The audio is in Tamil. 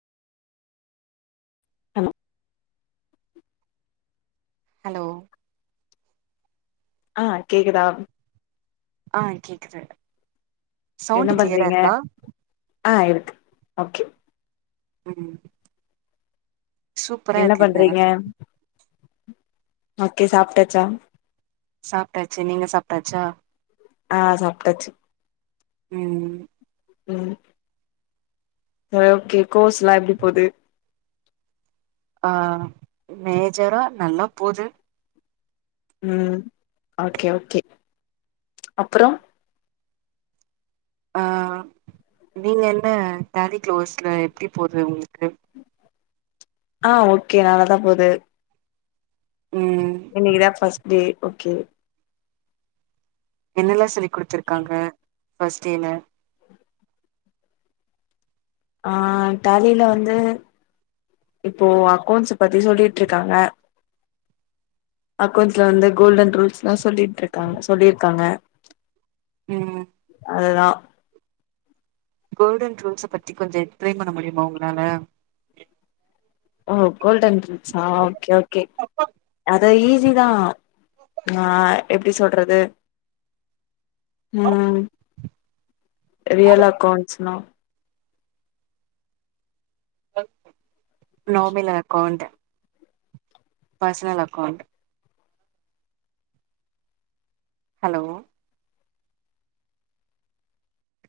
ஆ ஹலோ ஆ கேக்குதா ஆ கேக்குது என்ன சவுண்டு கிளியரா பண்றீங்க இருக்கா ஆ இருக்கு ஓகே ம் சூப்பரா என்ன இருக்குங்க பண்றீங்க ஓகே சாப்ட்டாச்சா சாப்ட்டாச்சு நீங்க சாப்ட்டாச்சா ஆ சாப்ட்டாச்சு ம் ம் ஓகே கோர்ஸ்லா எப்டி போது ஆ மேஜரா நல்லா போது ம் ஓகே ஓகே அப்புறம் அ நீங்க என்ன டேலி குளோஸ்ல எப்டி போது உங்களுக்கு ஆ ஓகே நல்லா தா போது ம் இன்னைக்குதான் பர்ஸ்ட் டே ஓகே என்னெல்லா சொல்லி கொடுத்துருக்காங்க பர்ஸ்ட் டேல ஆ டேலில வந்து இப்போ அக்கௌன்ஸ் பத்தி சொல்லிட்டு இருக்காங்க அக்கௌண்ட்ஸ்ல வந்து கோல்டன் ரூல்ஸேலாம் சொல்லிட்டு இருக்காங்க சொல்லிருக்காங்க ம் அதுதான் கோல்டன் ரூல்ஸ பத்தி கொஞ்சம் எக்ஸ்பிளென் பண்ண முடியுமா உங்களால ஓ கோல்டன் ரூல்ஸா ஆ ஓகே ஓகே அத தான் ஆஹ் எப்படி சொல்றது உம் ரியல் அக்கௌண்ட்ஸ்ன noble account personal account hello